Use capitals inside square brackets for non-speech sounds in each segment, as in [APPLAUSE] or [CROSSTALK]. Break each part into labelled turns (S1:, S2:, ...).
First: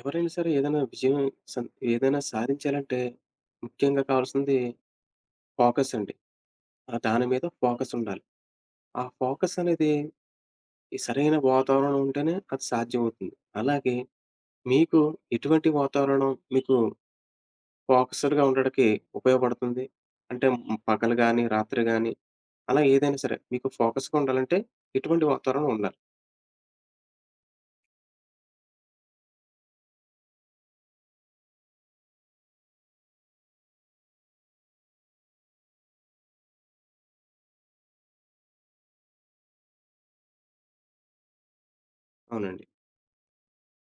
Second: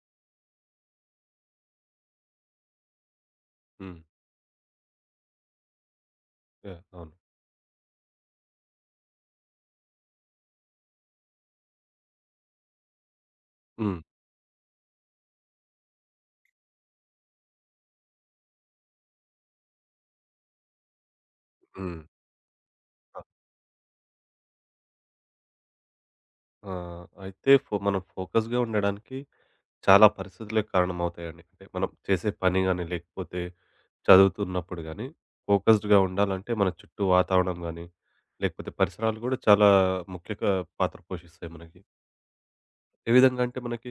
S1: ఎవరైనా సరే ఏదైనా విజయం సం ఏదైనా సాధించాలంటే
S2: హ్మ్.
S1: ముఖ్యంగా కావాల్సింది ఫోకస్ అండి.
S2: యాహ్!
S1: ఆ!
S2: అవును.
S1: దాని మీద ఫోకస్ ఉండాలి. ఆ ఫోకస్ అనేది ఈ సరైన వాతావరణం ఉంటేనే అది సాధ్యమవుతుంది. అలాగే
S2: హ్మ్.
S1: మీకు ఎటువంటి వాతావరణం మీకు ఫోకస్‌డ్‌గా ఉండడానికి ఉపయోగపడుతుంది? అంటే పగలు గాని, రాత్రి
S2: హ్మ్.
S1: గాని అలా ఏదైనా
S2: అ
S1: సరే మీకు ఫోకస్‌గా ఉండాలంటే ఎటువంటి వాతావరణం ఉండాలి?
S2: ఆహ్, అయితే ఫో మనం ఫోకస్‌గా ఉండడానికి చాలా పరిస్థితులే కారణమవుతాయండి. అంటే మనం చేసే పని గాని, లేకపోతే చదువుతున్నప్పుడు గాని, ఫోకస్డ్‌గా ఉండాలంటే మన చుట్టూ వాతావరణం గాని, లేకపోతే పరిసరాలు గూడా చాలా ముఖ్య పాత్ర పోషిస్తాయి మనకి.
S1: అవునండి.
S2: ఏ విధంగా అంటే మనకి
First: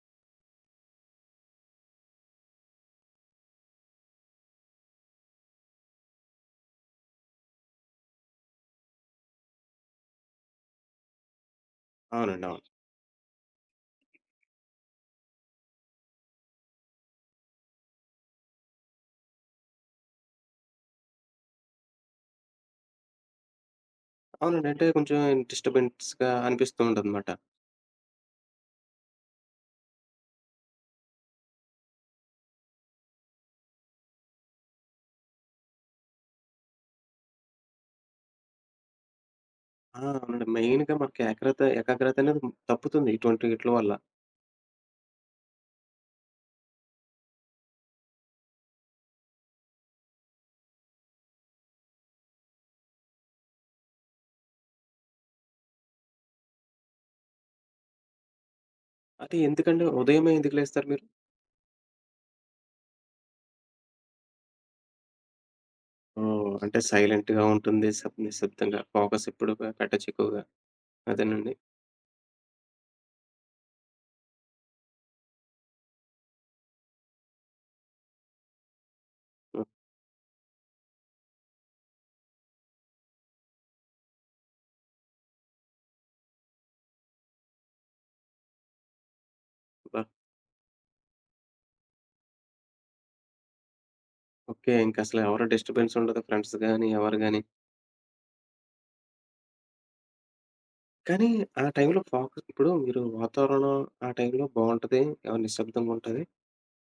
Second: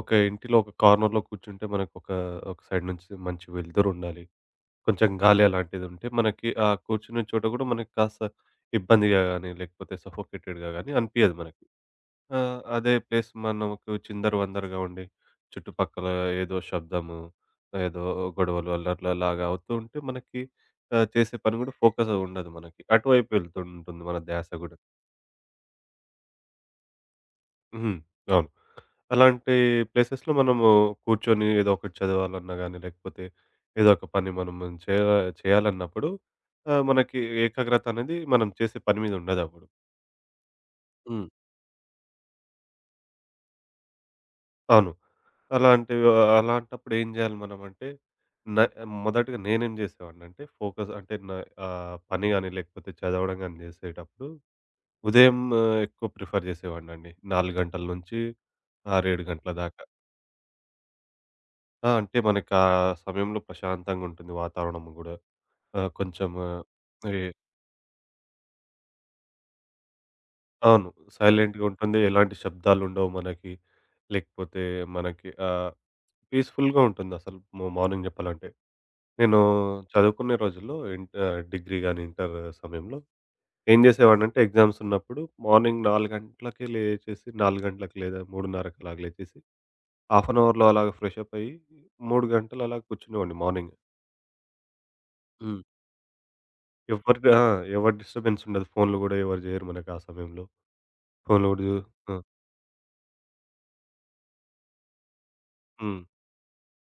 S2: ఒక ఇంటిలో ఒక కార్నర్‌లో కూర్చుంటే మనకొక ఒక ఒక సైడ్ నుంచి మంచి వెలుతురుండాలి. కొంచెం గాలి అలాంటిదుంటే మనకి ఆ కూర్చునే చోట గూడా మనకి కాస్త ఇబ్బందిగా గానీ, లేకపోతే సఫోకేటెడ్‌గా గానీ అనిపియదు మనకి.
S1: అవునండి. అవును.
S2: అదే ప్లేస్ మనకు చిందరవందరగా ఉండి, చుట్టుపక్కల ఏదో శబ్దము, ఏదో గొడవలు, అల్లర్లలాగా అవుతూ ఉంటే మనకి చేసే పని గూడా ఫోకస్ ఉండదు మనకి. అటువైపు వెళ్తుంటుంది మన ధ్యాస
S1: అవునండి.
S2: గూడా.
S1: అంటే కొంచెం డిస్టర్బెన్స్‌గా అనిపిస్తూ ఉంటదనమాట.
S2: హ్మ్. అవును. అలాంటి ప్లేసెస్‌లో మనము కూర్చొని ఏదో ఒకటి చదవాలన్నా గాని, లేకపోతే ఏదో ఒక పని మనం చేయ చేయాలన్నప్పుడు ఆహ్, మనకి ఏకాగ్రత అనేది మనం చేసే పని మీద ఉండదప్పుడు.
S1: ఆ! అవునండి. మెయిన్‌గా మనకి
S2: హ్మ్.
S1: ఏకాగ్రత ఏకాగ్రత అనేది తప్పుతుంది ఇటువంటి ఈట్ల వల్ల.
S2: అవును. అలాంటి అలాంటప్పుడు ఏం చేయాలి మనమంటే, న మొదటిగా నేనేం చేసేవాడినంటే ఫోకస్ అంటే నా పని గాని, లేకపోతే చదవడం గాని చేసేటప్పుడు ఉదయం ఎక్కువ ప్రిఫర్ చేసేవాడినండి. 4 గంటల నుంచి 6, 7
S1: అది
S2: గంటల దాకా.
S1: ఎందుకండి ఉదయమే ఎందుకు లేస్తారు మీరు?
S2: ఆ! అంటే మనకి ఆ సమయంలో ప్రశాంతంగా ఉంటుంది వాతావరణం గూడా. ఆ! కొంచెం
S1: ఓహ్! అంటే
S2: ఎ
S1: సైలెంట్‌గా ఉంటుంది. సబ్ నిశ్శబ్దంగా ఫోకస్ ఎప్పుడు పెట్టచ్చు ఎక్కువగా.
S2: అవును.
S1: అదేనండి.
S2: సైలెంట్‌గా ఉంటుంది. ఎలాంటి శబ్దాలుండవు మనకి. లేకపోతే మనకి పీస్‌ఫుల్‌గా ఉంటుందసలు మా మార్నింగ్ జెప్పాలంటే. నేను చదువుకునే రోజుల్లో డిగ్రీ గాని, ఇంటర్ సమయంలో ఏం జేసేవాడినంటే ఎగ్జామ్స్ ఉన్నప్పుడు మార్నింగ్ 4 గంటలకి లేచేసి 4 గంటలకు లేదా 3:30కి అలాగ లేచేసి
S1: అబ్బా!
S2: హాఫ్ అన్ అవర్‌లో అలాగ ఫ్రెష్ అప్ అయ్యి 3 గంటలు అలా కూర్చునేవాడిని మార్నింగ్.
S1: ఓకే. ఇంకసలు ఎవరు
S2: హ్మ్.
S1: డిస్టర్బెన్స్ ఉండదు. ఫ్రెండ్స్ గాని, ఎవరు
S2: ఎవరి
S1: గాని.
S2: ఆ! ఎవరి డిస్టర్బెన్స్ ఉండదు. ఫోన్‌లు గూడా ఎవరు జేయరు మనకు ఆ సమయంలో.
S1: కానీ
S2: ఫోన్‌లు
S1: ఆ
S2: గూడా జూ
S1: టైంలో
S2: ఆ!
S1: ఫోకస్ ఇప్పుడు మీరు వాతావరణం ఆ టైంలో బావుంటది. ఆహ్, నిశ్శబ్దంగా
S2: హ్మ్.
S1: ఉంటది.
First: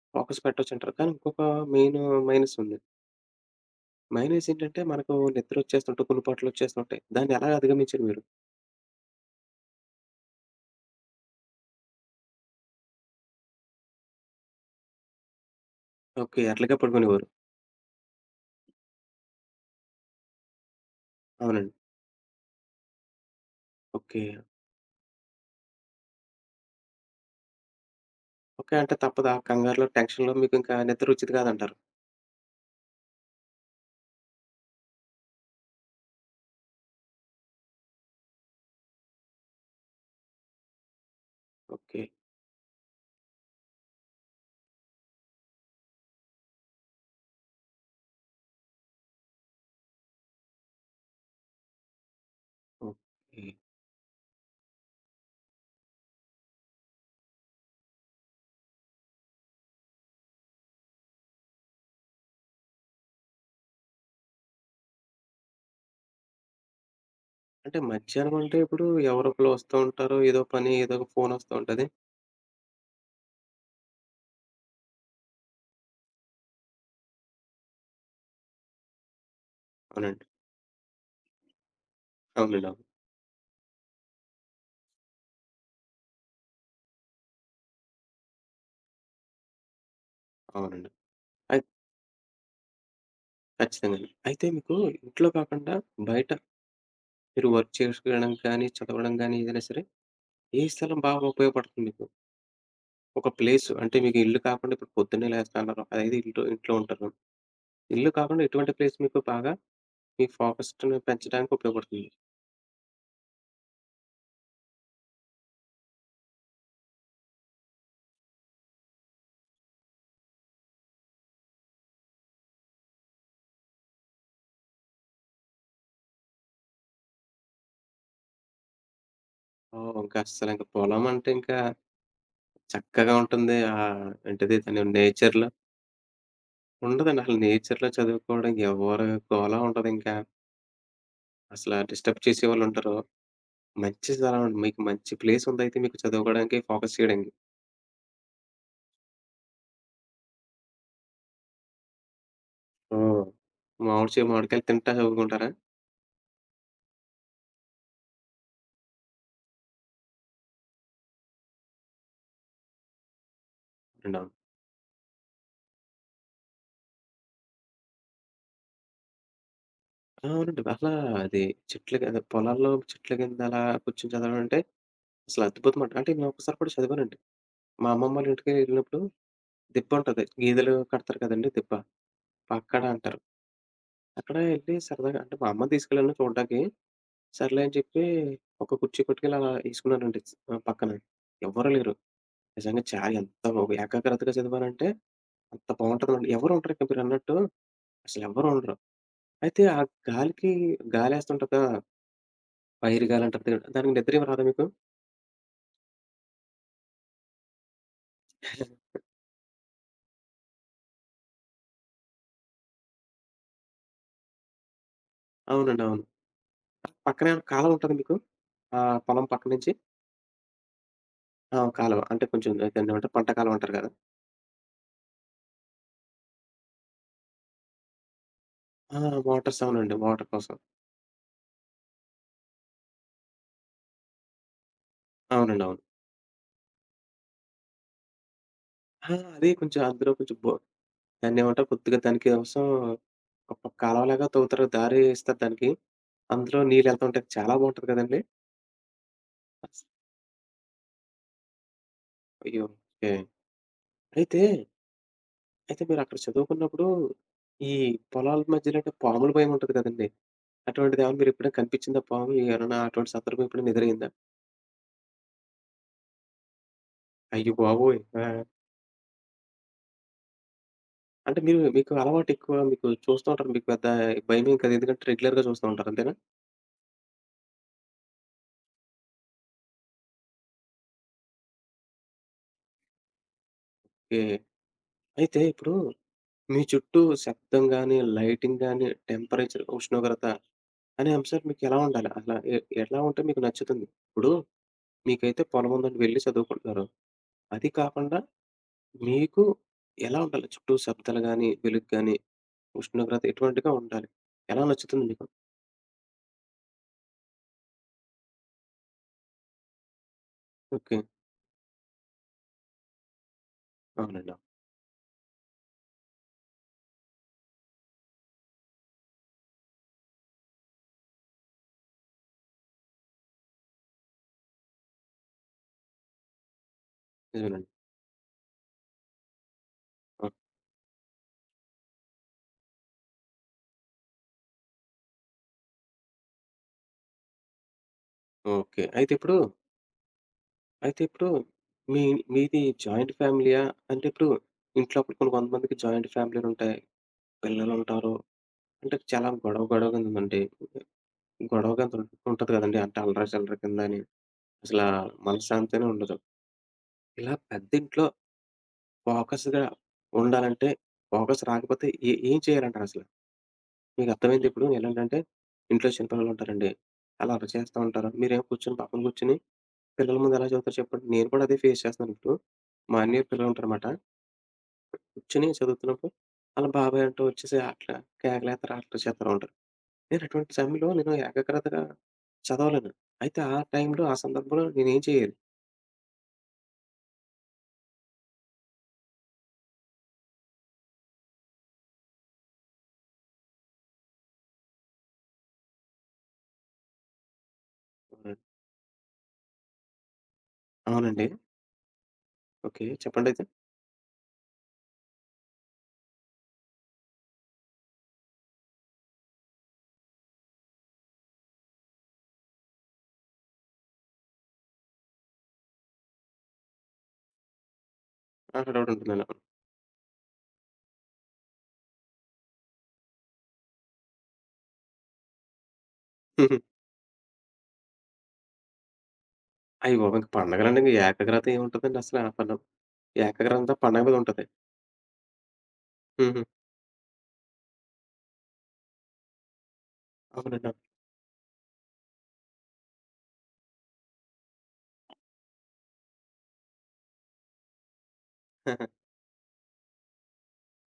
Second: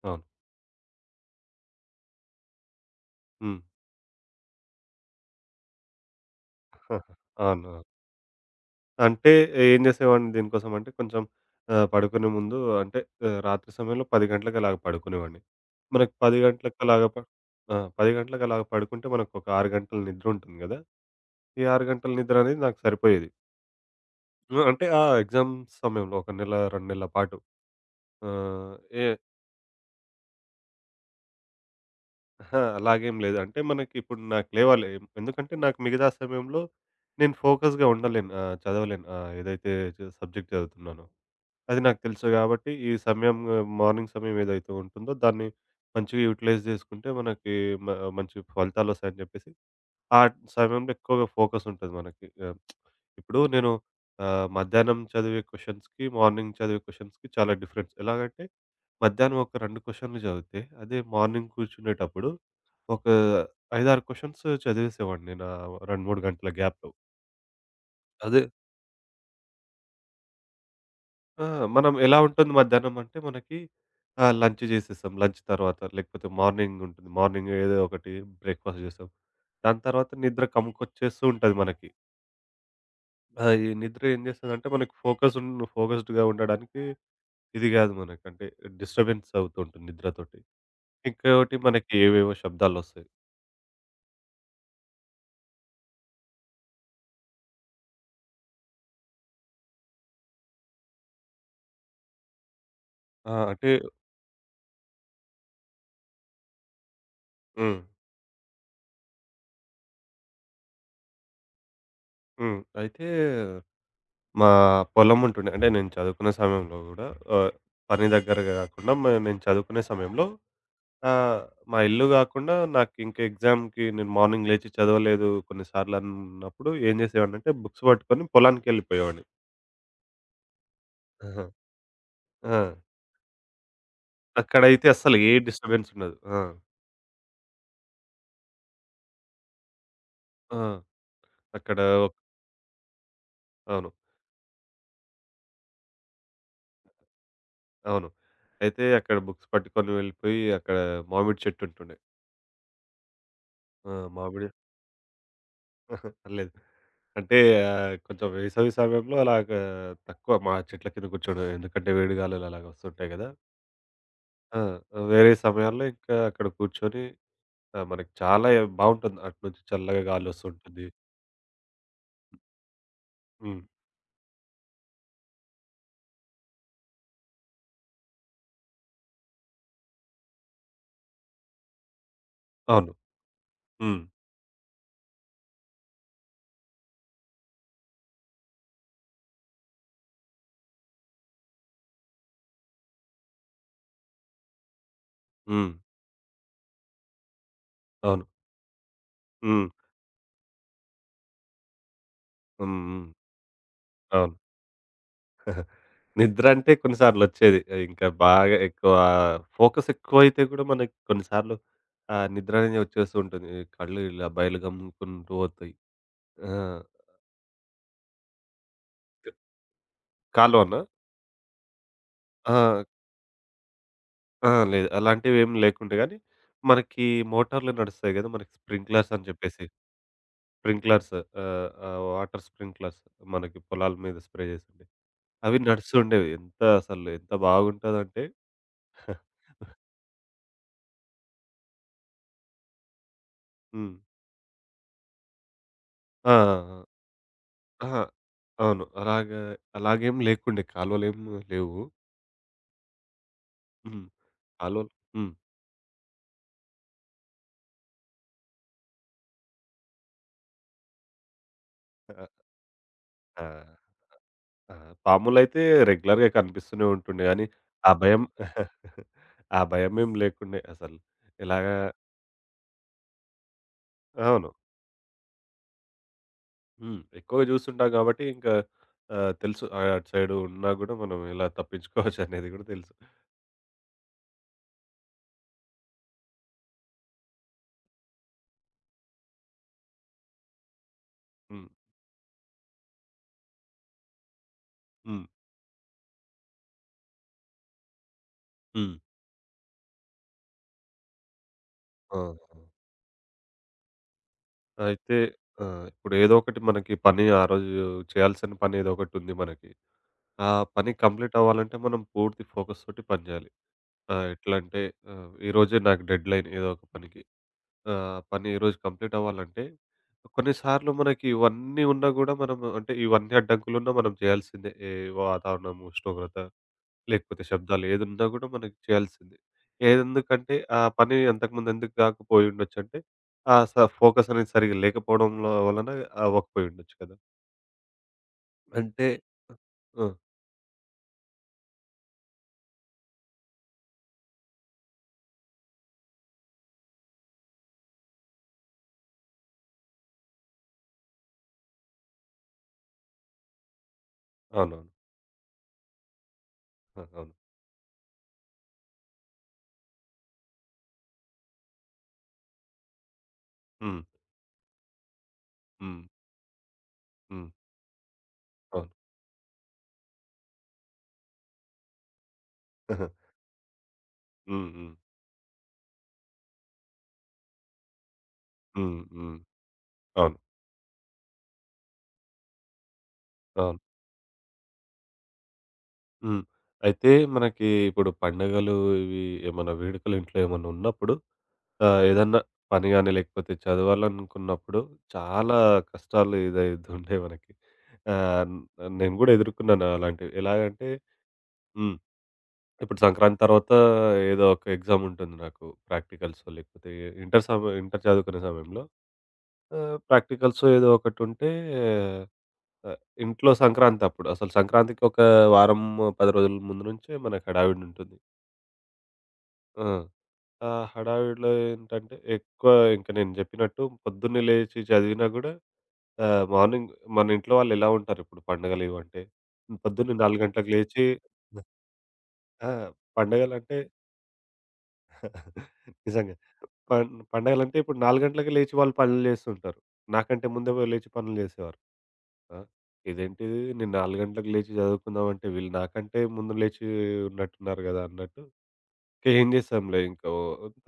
S2: అవును.
S1: ఫోకస్ పెట్టొచ్చంటారు. కానీ ఇంకొక మెయిన్ మైనస్ ఉంది.
S2: హ్మ్.
S1: మైనస్ ఏంటంటే మనకు నిద్రొచ్చేస్తుంటే,
S2: [LAUGHS]
S1: కుంగుపాట్లొచ్చేస్తుంటాయి. దాన్ని ఎలా
S2: అవును. అవును.
S1: అధిగమించారు మీరు?
S2: అంటే ఏం చేసేవాడిని దీనికోసం అంటే కొంచెం పడుకునే ముందు అంటే రాత్రి సమయంలో 10 గంటలకు అలాగ పడుకునేవాడిని. మనకు 10
S1: ఓకే. ఎట్లాగా
S2: గంటలకు అలాగ ప
S1: పడుకునేవారు?
S2: ఆ! 10 గంటలకు అలాగ పడుకుంటే మనకు ఒక 6 గంటల నిద్ర ఉంటుంది గదా! ఈ
S1: అవునండి.
S2: 6 గంటల నిద్ర అనేది నాకు సరిపోయేది.
S1: ఓకే.
S2: హ్మ్. అంటే ఆ ఎగ్జామ్ సమయంలో ఒక నెల, 2 నెలల పాటు.
S1: ఓకే.
S2: ఆహ్,
S1: అంటే
S2: ఏ
S1: తప్పదు ఆ కంగారులో, టెన్షన్‌లో మీకింకా నిద్ర వచ్చేది కాదంటారు.
S2: అహా! అలాగేం లేదు. అంటే మనకి ఇప్పుడు నాకు లేవాలి. ఎందుకంటే నాకు మిగతా సమయంలో నేను ఫోకస్‌గా ఉండలేను. చదవలేను. ఏదైతే సబ్జెక్ట్ చదువుతున్నానో. అది నాకు
S1: ఓకే.
S2: తెలుసు గాబట్టి, ఈ సమయం మార్నింగ్ సమయం ఏదైతే ఉంటుందో దాన్ని మంచిగా యుటిలైజ్ జేసుకుంటే మనకి మ మంచి ఫలితాలొస్తాయని జెప్పేసి, ఆ సమయంలో ఎక్కువగా ఫోకస్ ఉంటది మనకి. ఇప్పుడు
S1: ఓకే.
S2: నేను మధ్యాహ్నం చదివే క్వెషన్స్‌కి, మార్నింగ్ చదివే క్వెషన్స్‌కి చాలా డిఫరెన్స్. ఎలాగంటే మధ్యాహ్నం ఒక 2 క్వెషన్‌లు చదివితే, అదే మార్నింగ్ కూర్చునేటప్పుడు ఒక 5, 6 క్వెషన్స్ చదివేసేవాడిని నేను ఆ 2, 3 గంటల గ్యాప్‌లో.
S1: అంటే మధ్యాహ్నం
S2: అదే
S1: అంటే ఇప్పుడు ఎవరో ఒకళ్ళు వస్తూ ఉంటారు. ఏదో పని, ఏదో ఒక ఫోన్
S2: ఆ!
S1: వస్తూ ఉంటది.
S2: మనం ఎలా ఉంటుంది మధ్యాహ్నం అంటే మనకి లంచ్ చేసేస్తాం. లంచ్ తర్వాత లేకపోతే మార్నింగ్ ఉంటుంది. మార్నింగ్ ఏదో ఒకటి బ్రేక్‌ఫాస్ట్ చేస్తాం. దాని తర్వాత
S1: అవునండి.
S2: నిద్ర కమ్ముకొచ్చేస్తూ ఉంటది మనకి.
S1: అవునండి. అవును.
S2: ఈ నిద్ర ఏం చేస్తదంటే మనకి ఫోకస్డ్‌గా ఉండడానికి ఇది కాదు మనకు. అంటే డిస్టర్బెన్స్ అవుతూ ఉంటుంది నిద్రతోటి.
S1: అవునండి.
S2: ఇంకోటి
S1: అయి
S2: మనకి ఏవేవో శబ్దాలొస్తాయి.
S1: ఖచ్చితంగానండి. అయితే మీకు ఇంట్లో కాకుండా బయట మీరు వర్క్ చేసుకోవడం కానీ, చదవడం గానీ ఏదైనా సరే, ఏ స్థలం బాగా ఉపయోగపడుతుంది మీకు? ఒక
S2: ఆ! అంటే
S1: ప్లేస్ అంటే మీకు ఇల్లు కాకుండా ఇప్పుడు పొద్దున్నే లేస్తన్నారు. అదైతే ఇంట్లో ఇంట్లో ఉంటారు.
S2: హ్మ్.
S1: ఇల్లు కాకుండా ఎటువంటి ప్లేస్ మీకు బాగా మీ ఫోకస్‌ని పెంచడానికి ఉపయోగపడుతుంది?
S2: హ్మ్. అయితే మా పొలం ఉంటుండే. అంటే నేను చదువుకునే సమయంలో గూడా ఆహ్, పని దగ్గర కాకుండా నేను చదువుకునే సమయంలో ఆ! మా ఇల్లు గాకుండా నాకింక ఎగ్జామ్‌కి నేను మార్నింగ్ లేచి చదవలేదు కొన్నిసార్లు అన్నప్పుడు ఏం చేసేవాడినంటే బుక్స్ పట్టుకొని పొలానికెళ్ళిపోయేవాడిని.
S1: ఓహ్! ఇంకా అస్సలింక పొలమంటే
S2: ఆహా!
S1: ఇంకా
S2: ఆ!
S1: చక్కగా ఉంటుంది. ఆహ్, ఏంటిది దాని
S2: అక్కడైతే అస్సలు ఏ
S1: నేచర్‌లో
S2: డిస్టర్బెన్స్ ఉండదు. ఆ!
S1: ఉండదండి. అసలు నేచర్‌లో చదువుకోవడం ఎవరి గోల ఉండదింకా.
S2: ఆ!
S1: అసలా
S2: అక్కడ ఒక-
S1: డిస్టర్బ్ చేసేవాళ్ళుండరు.
S2: అవును.
S1: మంచి స్థలం అండి. మీకు మంచి ప్లేసుందయితే మీకు చదువుకోవడానికి, ఫోకస్ చేయడానికి.
S2: అవును. అయితే అక్కడ బుక్స్ పట్టుకొని వెళ్ళిపోయి అక్కడ మామిడి చెట్టు ఉంటుండే.
S1: హ్మ్.
S2: ఆ! మామిడి
S1: మామిడికాయలు తింటా చదువుకుంటారా?
S2: [LAUGHS] లేదు. అంటే కొంచెం వేసవి సమయంలో అలాగా తక్కువ మా చెట్ల కింద కూర్చోవడం. ఎందుకంటే వేడి గాలులు అలాగ వస్తుంటాయి గదా!
S1: అండి అవును.
S2: ఆ! వేరే సమయాల్లో ఇంకా అక్కడ కూర్చొని ఆ! మనకి చాలా బావుంటుంది. అటు నుంచి చల్లగా
S1: అవునండి.
S2: గాలోస్తుంటుంది.
S1: అసలా అది చెట్ల కింద పొలాల్లో చెట్ల కింద అలా
S2: హ్మ్.
S1: కూర్చొని చదవడం అంటే అసలు అద్భుతమండి. అంటే నేను ఒక్కసారి కూడా చదివానండి. మా అమ్మమ్మ వాళ్ళ ఇంటికి వెళ్ళినప్పుడు దిబ్బ ఉంటది. గేదెలు కడతారు కదండీ! దిబ్బ. అక్కడ
S2: అవును.
S1: అంటారు.
S2: హ్మ్.
S1: అక్కడ ఎళ్లి సరదాగా అంటే మా అమ్మ తీసుకెళ్ళాను చూడ్డానికి. సర్లే అని చెప్పి ఒక కుర్చీ పట్టుకెళ్ళి అలా ఎసుకున్నానండి ఆహ్, పక్కన. ఎవ్వరు లేరు. నిజంగా చాలా ఎంత ఏకాగ్రతగా చదివానంటే అంత
S2: హ్మ్.
S1: బావుంటదండి. ఎవరు ఉండరు ఇక్కడ మీరన్నట్టు అసలు
S2: అవును.
S1: ఎవ్వరు ఉండరు. అయితే
S2: హ్మ్.
S1: ఆ గాలికి గాలేస్తుంటది కదా!
S2: హ్మ్. హ్మ్.
S1: పైరు గాలి అంటారు చూడండి. దానికి నిద్ర ఏమి
S2: అవును.
S1: రాదా మీకు?
S2: [LAUGHS] నిద్ర అంటే కొన్ని సార్లొచ్చేది. ఇంకా బాగా ఎక్కువ
S1: [LAUGHS]
S2: ఫోకస్ ఎక్కువైతే గూడా మనకి కొన్ని సార్లు నిద్ర అనేది వచ్చేస్తూ ఉంటుంది. కళ్ళు ఇలా బయలు గమ్ముకుంటూ పోతాయి.
S1: అవునండి. అవును.
S2: ఆ!
S1: పక్కనే కాలవ ఉంటదా మీకు? ఆ పొలం పక్క నుంచి
S2: కాలువనా?
S1: ఆ! కాలువ. అంటే కొంచెం
S2: ఆ!
S1: దాన్నేమంటారు పంట కాలువ అంటారు కదా!
S2: ఆ! లేదు. అలాంటివేమి లేకుండే గానీ, మనకి మోటార్లు నడుస్తాయి గదా! మనకి
S1: ఆ!
S2: స్ప్రింక్లర్స్ అని
S1: వాటర్
S2: చెప్పేసి.
S1: సౌండ్ అండి. వాటర్ కోసం.
S2: స్ప్రింక్లర్స్ వాటర్ స్ప్రింక్లర్స్ మనకి పొలాల మీద స్ప్రే చేస్తుండే. అవి
S1: అవునండి. అవును.
S2: నడుస్తుండేవి. ఎంత అసలు ఎంత బాగుంటదంటే
S1: ఆ!
S2: హ్మ్.
S1: అది
S2: [LAUGHS]
S1: కొంచెం అందులో కొంచెం దాన్నేమంటారు కొద్దిగా దానికి కోసం ఒక కాలవలాగా తవ్వుతారు. దారి ఇస్తారు దానికి.
S2: ఆ! ఆ!
S1: అందులో
S2: ఆ!
S1: నీళ్ళెళ్తా ఉంటాయి. చాలా బావుంటది
S2: అహా!
S1: కదండీ!
S2: అవును. అలాగా అలాగేం లేకుండే. కాలువలేం లేవు.
S1: అయ్యో! ఓకే.
S2: హ్మ్.
S1: అయితే,
S2: కాలువలు హ్మ్.
S1: అయితే మీరక్కడ చదువుకున్నప్పుడు ఈ పొలాల మధ్యలో అంటే పాముల భయముంటది కదండీ! అటువంటిదేమన్నా మీరెప్పుడైనా కనిపించిందా
S2: ఆ!
S1: పాము? ఏమన్నా అటువంటి
S2: ఆ!
S1: సందర్భం ఎప్పుడైనా ఎదురైందా?
S2: ఆ! పాములైతే రెగ్యులర్‌గా కనిపిస్తూనే ఉంటుండే గానీ,
S1: అయ్య
S2: ఆ
S1: బాబోయ్!
S2: భయం
S1: ఆ!
S2: [LAUGHS] ఆ భయమేం లేకుండే అసలు.
S1: అంటే మీరు
S2: ఎలాగా
S1: మీకు అలవాటు ఎక్కువ మీకు చూస్తూ ఉంటారు. మీకు పెద్ద
S2: అవును.
S1: భయమేం కాదు. ఎందుకంటే రెగ్యులర్‌గా చూస్తూ ఉంటారు. అంతేనా?
S2: హ్మ్. ఎక్కువగా చూస్తుంటాం గాబట్టి ఇంకా తెలుసు అటు సైడ్ ఉన్నా గూడా మనం ఎలా తప్పించుకోవచ్చనేది గూడా తెలుసు.
S1: ఓకే. అయితే ఇప్పుడు మీ చుట్టూ శబ్దం గాని, లైటింగ్ గాని, టెంపరేచర్, ఉష్ణోగ్రత అనే అంశాలు
S2: హ్మ్.
S1: మీకెలా ఉండాలి? అలా ఎ ఎలా ఉంటే మీకు నచ్చుతుంది? ఇప్పుడు
S2: హ్మ్.
S1: మీకైతే పొలం ఉందండి వెళ్లి చదువుకుంటున్నారు. అది కాకుండా
S2: హ్మ్.
S1: మీకు ఎలా ఉండాలి? చుట్టూ శబ్దాలు గాని, వెలుగు గాని,
S2: ఆహా!
S1: ఉష్ణోగ్రత ఎటువంటిగా ఉండాలి? ఎలా నచ్చుతుంది
S2: అయితే
S1: మీకు?
S2: ఆ! ఇప్పుడు ఏదో ఒకటి మనకి పని ఆ రోజు చేయాల్సిన పని ఏదో ఒకటుంది మనకి. ఆ పని
S1: ఓకే.
S2: కంప్లీట్ అవ్వాలంటే మనం పూర్తి ఫోకస్ తోటి పని జేయాలి.
S1: అవునండి. అవును.
S2: ఎట్లంటే ఈరోజే నాకు డెడ్‌లైన్ ఏదో ఒక పనికి. ఆ! పని ఈరోజు కంప్లీట్ అవ్వాలంటే, కొన్నిసార్లు మనకి ఇవన్నీ ఉన్నా గూడా మనము అంటే ఇవన్నీ అడ్డంకులున్నా మనం చేయాల్సిందే. ఏ వాతావరణం, ఉష్ణోగ్రత, లేకపోతే
S1: నిజమేనండి.
S2: శబ్దాలు ఏదున్నా గూడా మనకి చేయాల్సిందే.
S1: ఆ!
S2: ఏదెందుకంటే ఆ పని అంతకుముందు ఎందుకు కాకపోయి ఉండొచ్చంటే, ఆ స ఫోకస్ అనేది సరిగ్గా లేకపోవడంలో వలన అవ్వకపోయి ఉండొచ్చు కదా!
S1: ఓకే.
S2: అంటే
S1: అయితే ఇప్పుడు
S2: ఆ!
S1: అయితే ఇప్పుడు మీ మీది జాయింట్ ఫ్యామిలీయా? అంటే ఇప్పుడు ఇంట్లో అప్పుడు కొన్ని కొంతమందికి జాయింట్ ఫ్యామిలీలుంటాయి. పిల్లలుంటారు. అంటే చాలా గొడవ గొడవగా ఉందండి. గొడవగా ఉంటు ఉంటది కదండీ. అంటే అల్లరి చిల్లరి కిందని అసలా
S2: అవునవును.
S1: మనశ్శాంతనే ఉండదు.
S2: ఆ! అవును.
S1: ఇలా పెద్ద ఇంట్లో ఫోకస్‌గా ఉండాలంటే ఫోకస్ రాకపోతే ఏం చేయాలంటారసల?
S2: హ్మ్.
S1: మీకర్థమైందా ఇప్పుడు? నేను ఎలాంటంటే ఇంట్లో
S2: హ్మ్.
S1: చిన్న పిల్లలుంటారండి. ఆళ్ళు
S2: హ్మ్.
S1: అల్లరి చేస్తా ఉంటారు. మీరేమో కూర్చొని
S2: అవును.
S1: పక్కన కూర్చొని పిల్లల ముందు ఎలా చదువుతారు చెప్పండి? నేను కూడా అదే ఫేస్ చేస్తున్నాను ఇప్పుడు. మా అన్నయ్య
S2: [LAUGHS]
S1: పిల్లలుంటారనమాట.
S2: హ్మ్. హ్మ్.
S1: కూర్చొని చదువుతున్నప్పుడు ఆళ్ళ బాబాయ్ అంటూ వచ్చేసి అట్లా కేకలేస్తారు, అల్లరి
S2: హ్మ్.
S1: చేస్తా
S2: హ్మ్.
S1: ఉంటారు. నేను
S2: అవును.
S1: అటువంటి సమయంలో నేను ఏకాగ్రతగా చదవలేను. అయితే ఆ
S2: అవును.
S1: టైంలో, ఆ సందర్భంలో నేనేం చేయాలి?
S2: హ్మ్. అయితే మనకి ఇప్పుడు పండగలు ఇవి ఏమన్నా వేడుకలు ఇంట్లో ఏమన్నా ఉన్నప్పుడు ఏదన్నా పని గాని లేకపోతే చదవాలనుకున్నప్పుడు చాలా కష్టాలు ఇదైతుంటాయి మనకి.
S1: అవునా
S2: ఆహ్, నేను గూడా ఎదుర్కొన్నాను అలాంటివి. ఎలాగంటే
S1: అవునండి.
S2: హ్మ్.
S1: ఓకే.
S2: ఇప్పుడు సంక్రాంతి
S1: చెప్పండయితే.
S2: తర్వాత ఏదో ఒక ఎగ్జామ్ ఉంటుంది నాకు. ప్రాక్టికల్సో లేకపోతే ఇంటర్ చదువుకునే సమయంలో ప్రాక్టికల్సో ఏదో ఒకటుంటే ఆహ్, ఇంట్లో సంక్రాంతి అప్పుడు. అసలు సంక్రాంతికి ఒక వారం, 10 రోజుల ముందు నుంచే మనకు హడావిడి ఉంటుంది.
S1: ఆ! డౌట్ ఉంటుందలా.
S2: ఆ! ఆ హడావిడిలో ఏంటంటే ఎక్కువ ఇంక నేను జెప్పినట్టు పొద్దున్నే లేచి చదివినా గూడా మార్నింగ్ మన ఇంట్లో వాళ్ళెలా ఉంటారిప్పుడు పండగలు ఇవంటే?
S1: అయ్య
S2: పొద్దున్నే
S1: బాబోయ్! ఇంక
S2: 4 గంటలకు
S1: పండగలంటే ఇంక [LAUGHS]
S2: లేచి
S1: ఏకాగ్రత ఏముంటదండి అసల ఆ పను
S2: ఆ!
S1: ఏకాగ్రత అంతా
S2: పండగలంటే
S1: పండగ మీద ఉంటది.
S2: [LAUGHS] నిజంగా.
S1: హుహు.
S2: పం పండగలంటే ఇప్పుడు 4 గంటలకే లేచి వాళ్ళు పనులు జేస్తుంటారు. నాకంటే
S1: అవునండి.
S2: ముందే బోయి లేచి పనులు జేసేవారు. ఆ! ఇదేంటిది నేను 4 గంటలకు లేచి చదువుకుందామంటే వీళ్ళు నాకంటే ముందు లేచి ఉన్నట్టున్నారు గదా! అన్నట్టు
S1: [LAUGHS] అవును.
S2: ఏం చేసాంలే ఇంకా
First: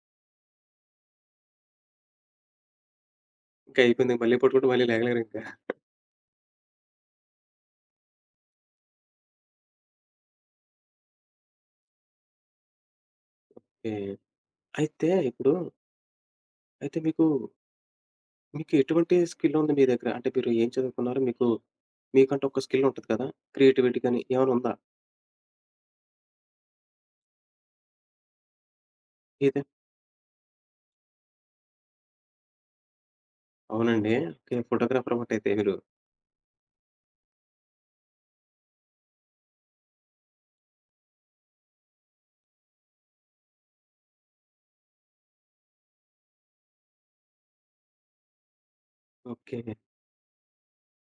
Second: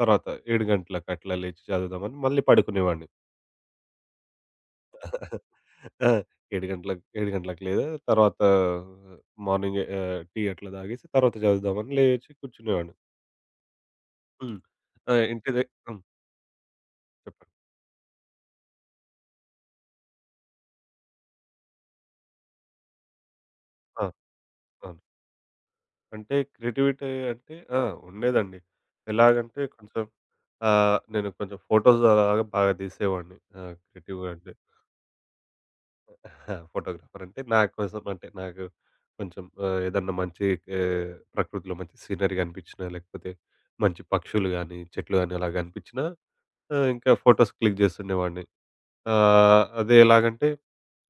S2: తర్వాత 7 గంటలకు అట్లా లేచి చదువుదామని మళ్ళీ పడుకునేవాడిని.
S1: ఇంక అయిపోయింది. మళ్ళీ పడుకుంటే మళ్ళీ లెగలేరింక.
S2: ఆ! 7 గంటలకు లేదా తర్వాత మార్నింగ్ టీ అట్లా తాగేసి తర్వాత చదువుదామని లేచి కూర్చునేవాడిని.
S1: ఓకే.
S2: హ్మ్.
S1: అయితే
S2: ఆ! ఇంటి
S1: ఇప్పుడు
S2: దగ్ హ్మ్.
S1: అయితే మీకు,
S2: చెప్పండి.
S1: మీకు ఎటువంటి స్కిల్ ఉంది మీ దగ్గర? అంటే మీరు ఏం చదువుకున్నారు? మీకంటూ ఒక స్కిల్ ఉంటది కదా! క్రియేటివిటీ
S2: ఆ!
S1: గాని ఏమైనా ఉందా?
S2: అవును. అంటే క్రియేటివిటీ అంటే ఆ! ఉండేదండి.
S1: మీదే
S2: ఎలాగంటే కొంచెం నేను కొంచెం ఫోటోస్ అలాగా బాగా తీసేవాడిని.
S1: అవునండి.
S2: క్రియేటివ్‌గా అంటే
S1: ఓకే. ఫోటోగ్రాఫర్ అన్నమాట అయితే మీరు.
S2: ఆ! ఫోటోగ్రాఫర్ అంటే నా కోసం అంటే నాకు కొంచెం ఏదన్నా మంచి ప్రకృతిలో మంచి సీనరీ కనిపించినా, లేకపోతే మంచి పక్షులు గాని, చెట్లు గాని అలా కనిపించినా ఇంకా ఫోటోస్ క్లిక్ చేస్తుండేవాడిని.
S1: ఓకే.
S2: అది ఎలాగంటే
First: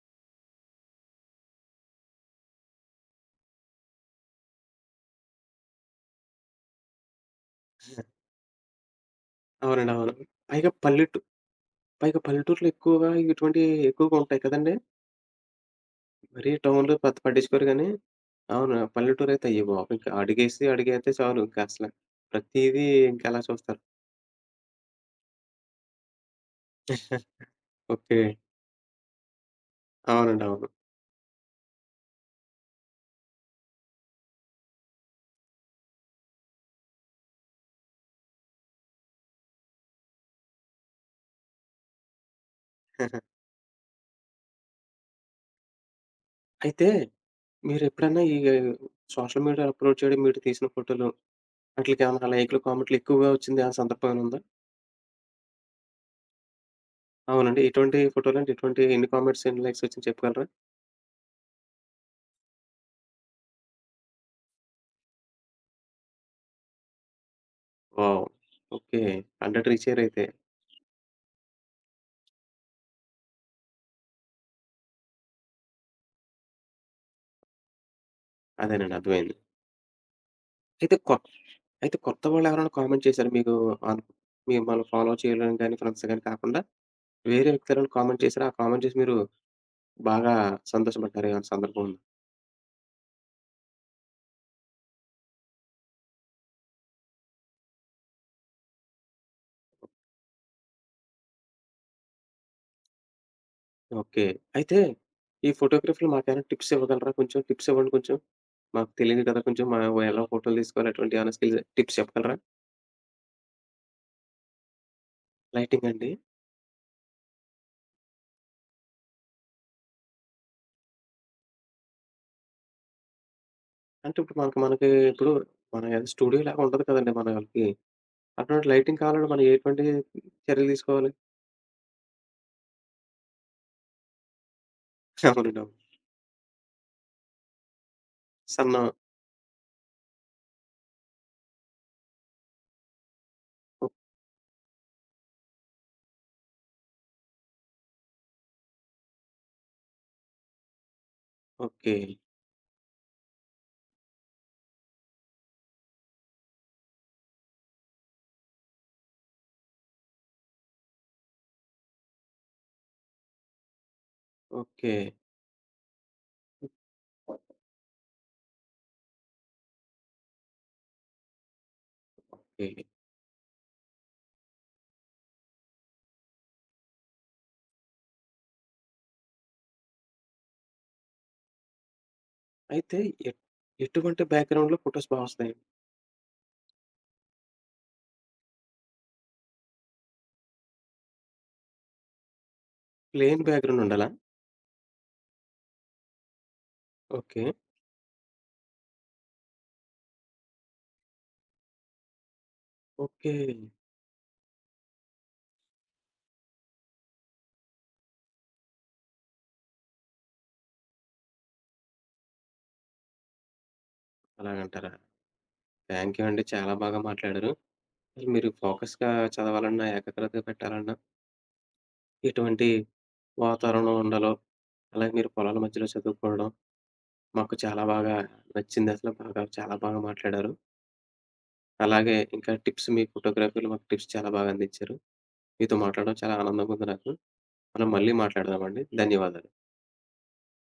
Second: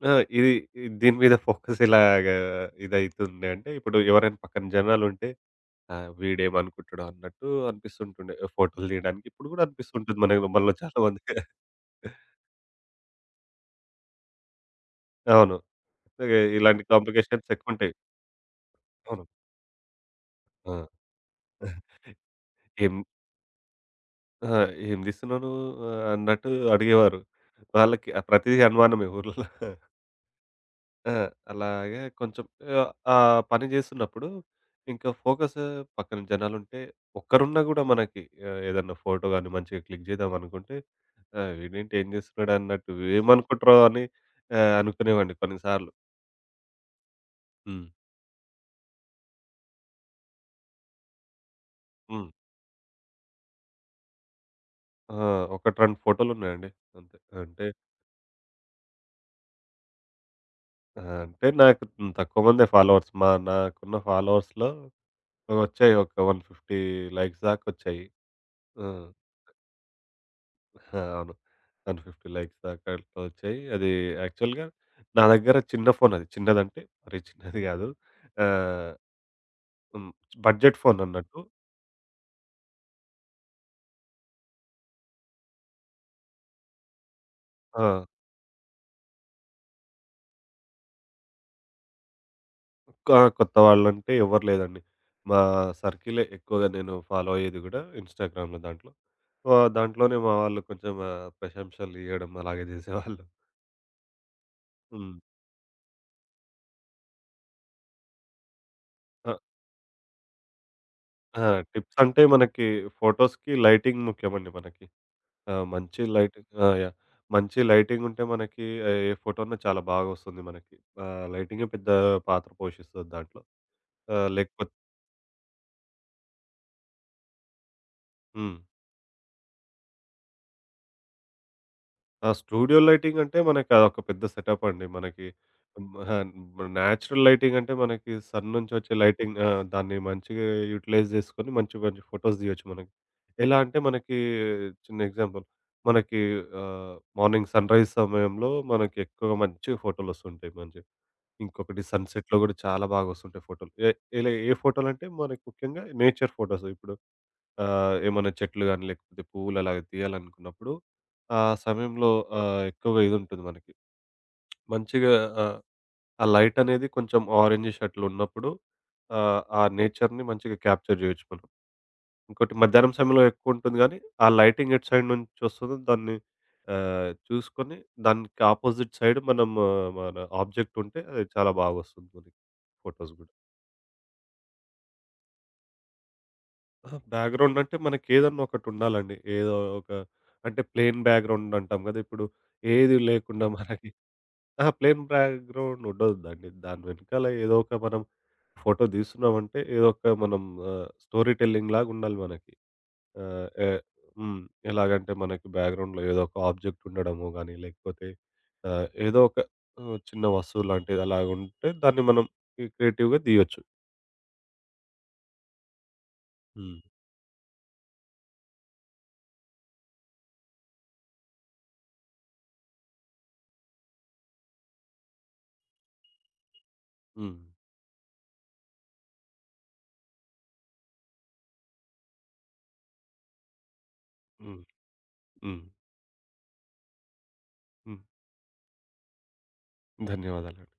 S2: ఆ! ఇది ఇది- దీని మీద ఫోకస్ ఇలాగా ఇదైతుండే అంటే ఇప్పుడు ఎవరైనా పక్కన జనాలుంటే వీడేమనుకుంటాడో అన్నట్టు అనిపిస్తుంటుండే ఫోటోలు తీయడానికి. ఇప్పుడు కూడా
S1: అవునండి. అవును.
S2: అనిపిస్తుంటుంది మనకు
S1: పైగా
S2: మనలో చాలా
S1: పల్లెటూ
S2: మందికి.
S1: పైగా
S2: [LAUGHS]
S1: పల్లెటూరులో ఎక్కువగా ఇటువంటివి ఎక్కువగా ఉంటాయి కదండీ!
S2: అవును.
S1: మరీ
S2: ఇలాంటి
S1: టౌన్‌లో పెద్ద
S2: కాంప్లికేషన్స్
S1: పట్టించుకోరు గానీ
S2: ఎక్కువుంటాయి.
S1: అవును.
S2: అవును.
S1: పల్లెటూరైతే అయ్య బాబోయ్! ఇంకా అడుగేసి
S2: ఆ!
S1: అడుగేత్తే చాలు ఇంక అసల. ప్రతీదీ
S2: ఏం
S1: ఇంక అలా చూస్తారు.
S2: ఆ! ఏం తీస్తున్నావు నువ్వు అన్నట్టు అడిగేవారు.
S1: [LAUGHS]
S2: వాళ్ళకి
S1: ఓకే.
S2: ఆ ప్రతీదీ అనుమానమే ఊర్లలో.
S1: అవునండి. అవును.
S2: ఆ! అలాగే కొంచెం ఆ పని చేస్తున్నప్పుడు ఇంకా ఫోకస్ పక్కన జనాలుంటే ఒక్కరున్నా గూడా మనకి ఏదన్నా ఫోటో గాని మంచిగా క్లిక్ చేద్దాం అనుకుంటే వీడేంటి ఏం చేస్తున్నాడు అన్నట్టు
S1: [LAUGHS]
S2: ఏమనుకుంటారో అని అనుకునేవాడిని కొన్నిసార్లు.
S1: అయితే
S2: హ్మ్.
S1: మీరెప్పుడన్నా ఈ సోషల్ మీడియా అప్‌లోడ్ చేయడం మీరు తీసిన ఫోటోలు
S2: హ్మ్.
S1: ఆటిలికేమన్నా లైక్‌లు, కామెంట్‌లు ఎక్కువగా వచ్చింది ఆ సందర్భం ఏమైనా ఉందా?
S2: ఆ! 1, 2 ఫోటోలున్నాయండి అంతే.
S1: అవునండి.
S2: అంటే
S1: ఎటువంటి ఫోటోలు అంటే ఎటువంటి ఎన్ని కామెంట్స్, ఎన్ని లైక్స్ వచ్చింది చెప్పగలరా?
S2: ఆ! అంటే నాకు తక్కువ మందే ఫాలోవర్స్. మా నాకున్న ఫాలోవర్స్‌లో వచ్చాయి. ఒక 150 లైక్స్ దాకొచ్చాయి.
S1: వావ్!
S2: ఆ!
S1: ఓకే. 100 రీచ్ అయ్యారైతే.
S2: అవును. 150 లైక్స్ దాకా అట్లా వచ్చాయి. అది యాక్చువల్‌గా నా దగ్గర చిన్న ఫోన్ అది. చిన్నదంటే మరీ చిన్నది గాదు. ఆహ్,
S1: అదేనండి అర్థమైంది.
S2: హ్మ్. బడ్జెట్
S1: అయితే
S2: ఫోన్
S1: కొ
S2: అన్నట్టు.
S1: అయితే కొత్త వాళ్ళెవరైనా కామెంట్ చేసారా మీకు? అన్ మిమ్మల్ని ఫాలో చేయడం గాని, ఫ్రెండ్స్ గాని కాకుండా వేరే వ్యక్తులెవరైనా
S2: ఆ!
S1: కామెంట్ చేసారా? ఆ కామెంట్ చేసి మీరు బాగా సంతోషపడ్డారా ఏమైనా సందర్భం ఉందా?
S2: క కొత్త వాళ్ళంటే ఎవ్వరు లేదండి. మా సర్కిలే ఎక్కువగా నేను ఫాలో అయ్యేది గూడా ఇన్‌స్టాగ్రామ్‌లో దాంట్లో. సో, దాంట్లోనే మా వాళ్ళు కొంచెం ప్రశంసలు ఇయ్యడం అలాగే జేసేవాళ్ళు.
S1: ఓకే. అయితే
S2: హ్మ్.
S1: ఈ ఫోటోగ్రఫీ‌లో మాకేమైనా టిప్స్ ఇవ్వగలరా కొంచెం? టిప్స్ ఇవ్వండి కొంచెం. మాకు తెలియదు
S2: ఆ!
S1: కదా! కొంచెం మా ఎలా ఫోటోలు తీసుకోవాలి అటువంటి ఏమైనా
S2: ఆ!
S1: స్కిల్స్
S2: టిప్స్
S1: టిప్స్
S2: అంటే
S1: చెప్పగలరా?
S2: మనకి ఫోటోస్‌కి లైటింగ్ ముఖ్యమండి మనకి. ఆ!
S1: లైటింగ్
S2: మంచి
S1: అండి.
S2: లైట్ ఆ! యాహ్! మంచి లైటింగ్ ఉంటే మనకి ఏ ఏ ఫోటో‌ను చాలా బాగా వస్తుంది మనకి. లైటింగే పెద్ద పాత్ర పోషిస్తది దాంట్లో.
S1: అంటే ఇప్పుడు మనకి
S2: లేకపోతే
S1: మనకి ఇప్పుడు మన ఏదో స్టూడియో లాగా ఉంటది కదండీ మనకి.
S2: హ్మ్.
S1: అటువంటి లైటింగ్ కావాలంటే మనం ఎటువంటి చర్యలు తీసుకోవాలి?
S2: ఆ! స్టూడియో లైటింగ్ అంటే మనకి అదొక పెద్ద సెటప్ అండి. మనకి
S1: అవునండి. అవును.
S2: ఆహ్, నేచురల్ లైటింగ్ అంటే మనకి సన్ నుంచి
S1: సన్న
S2: వచ్చే లైటింగ్ ఆ! దాన్ని మంచిగా యుటిలైజ్ చేసుకొని మంచి మంచి ఫోటోస్ తీయొచ్చు మనం. ఎలా అంటే
S1: ఓ
S2: మనకి చిన్న ఎగ్జాంపుల్ మనకి ఆహ్, మార్నింగ్ సన్‌రైజ్ సమయంలో మనకి ఎక్కువగా మంచి ఫోటోలొస్తుంటాయి మంచిగా. ఇంకొకటి
S1: ఓకే.
S2: సన్‌సెట్‌లో కూడా చాలా బాగా వస్తుంటాయి ఫోటోలు. ఇలా ఏ ఫోటోలంటే మనకి ముఖ్యంగా నేచర్ ఫోటోస్ ఇప్పుడు ఏమన్నా చెట్లు గాని, లేకపోతే పువ్వులు అలాగ తీయాలనుకున్నప్పుడు, ఆ సమయంలో ఎక్కువగా ఇదుంటుంది మనకి.
S1: ఓకే.
S2: మంచిగా ఆహ్, ఆ లైట్ అనేది కొంచెం ఆరెంజిష్ అట్లున్నప్పుడు ఆ నేచర్‌ని మంచిగా క్యాప్చర్ జేయొచ్చు మనం. ఇంకోటి
S1: ఓకే.
S2: మధ్యాహ్నం సమయంలో ఎక్కువుంటుంది గానీ, ఆ లైటింగ్ ఎటు సైడ్ నుంచొస్తుందో దాన్ని చూసుకొని దానికి అపోజిట్ సైడ్ మనం ఆ, మన ఆబ్జెక్ట్ ఉంటే అది చాలా బాగొస్తుంది మనకి
S1: అయితే
S2: ఫోటోస్ గూడా.
S1: ఎట్ ఎటువంటి బ్యాక్‌గ్రౌండ్‌లో ఫోటోస్ బాగొస్తాయి?
S2: అహా! బ్యాక్‌గ్రౌండ్ అంటే మనకేదన్నా ఒకటుండాలండి. ఏదో ఒక అంటే ప్లెయిన్ బ్యాక్‌గ్రౌండ్ అంటాం గదా! ఇప్పుడు ఏది
S1: ప్లెయిన్
S2: లేకుండా
S1: బ్యాక్‌గ్రౌండ్
S2: మనకి
S1: ఉండాలా?
S2: అహా! ప్లెయిన్ బ్యాక్‌గ్రౌండ్ ఉండొద్దండి. దాని వెనకాల
S1: ఓకే.
S2: ఏదో ఒక మనం ఫోటో తీస్తున్నామంటే ఏదో ఒక మనం స్టోరీ టెల్లింగ్ లాగుండాలి మనకి.
S1: ఓకే.
S2: ఆహ్, ఎ హ్మ్. ఎలాగంటే మనకి బ్యాక్‌గ్రౌండ్‌లో ఏదో ఒక ఆబ్జెక్ట్ ఉండడము గానీ, లేకపోతే ఏదో ఒక చిన్న వస్తువు లాంటిది అలాగుంటే దాన్ని మనం క్రియేటివ్‌గా తీయొచ్చు.
S1: అలాగంటారా? థాంక్ యూ అండి. చాలా
S2: హ్మ్.
S1: బాగా మాట్లాడారు. మీరు ఫోకస్‌గా చదవాలన్నా, ఏకాగ్రతగా పెట్టాలన్నా, ఎటువంటి వాతావరణం ఉండాలో, అలాగే మీరు పొలాల మధ్యలో చదువుకోవడం,
S2: హ్మ్.
S1: మాకు చాలా బాగా నచ్చిందసల. బాగా చాలా బాగా మాట్లాడారు. అలాగే ఇంకా టిప్స్ మీ ఫోటోగ్రఫీలో మాకు టిప్స్ చాలా బాగా
S2: హ్మ్.
S1: అందించారు.
S2: హ్మ్.
S1: మీతో మాట్లాడడం చాలా ఆనందంగా ఉంది నాకు. మనం
S2: హ్మ్.
S1: మళ్ళీ మాట్లాడదామండి. ధన్యవాదాలు.
S2: ధన్యవాదాలండి.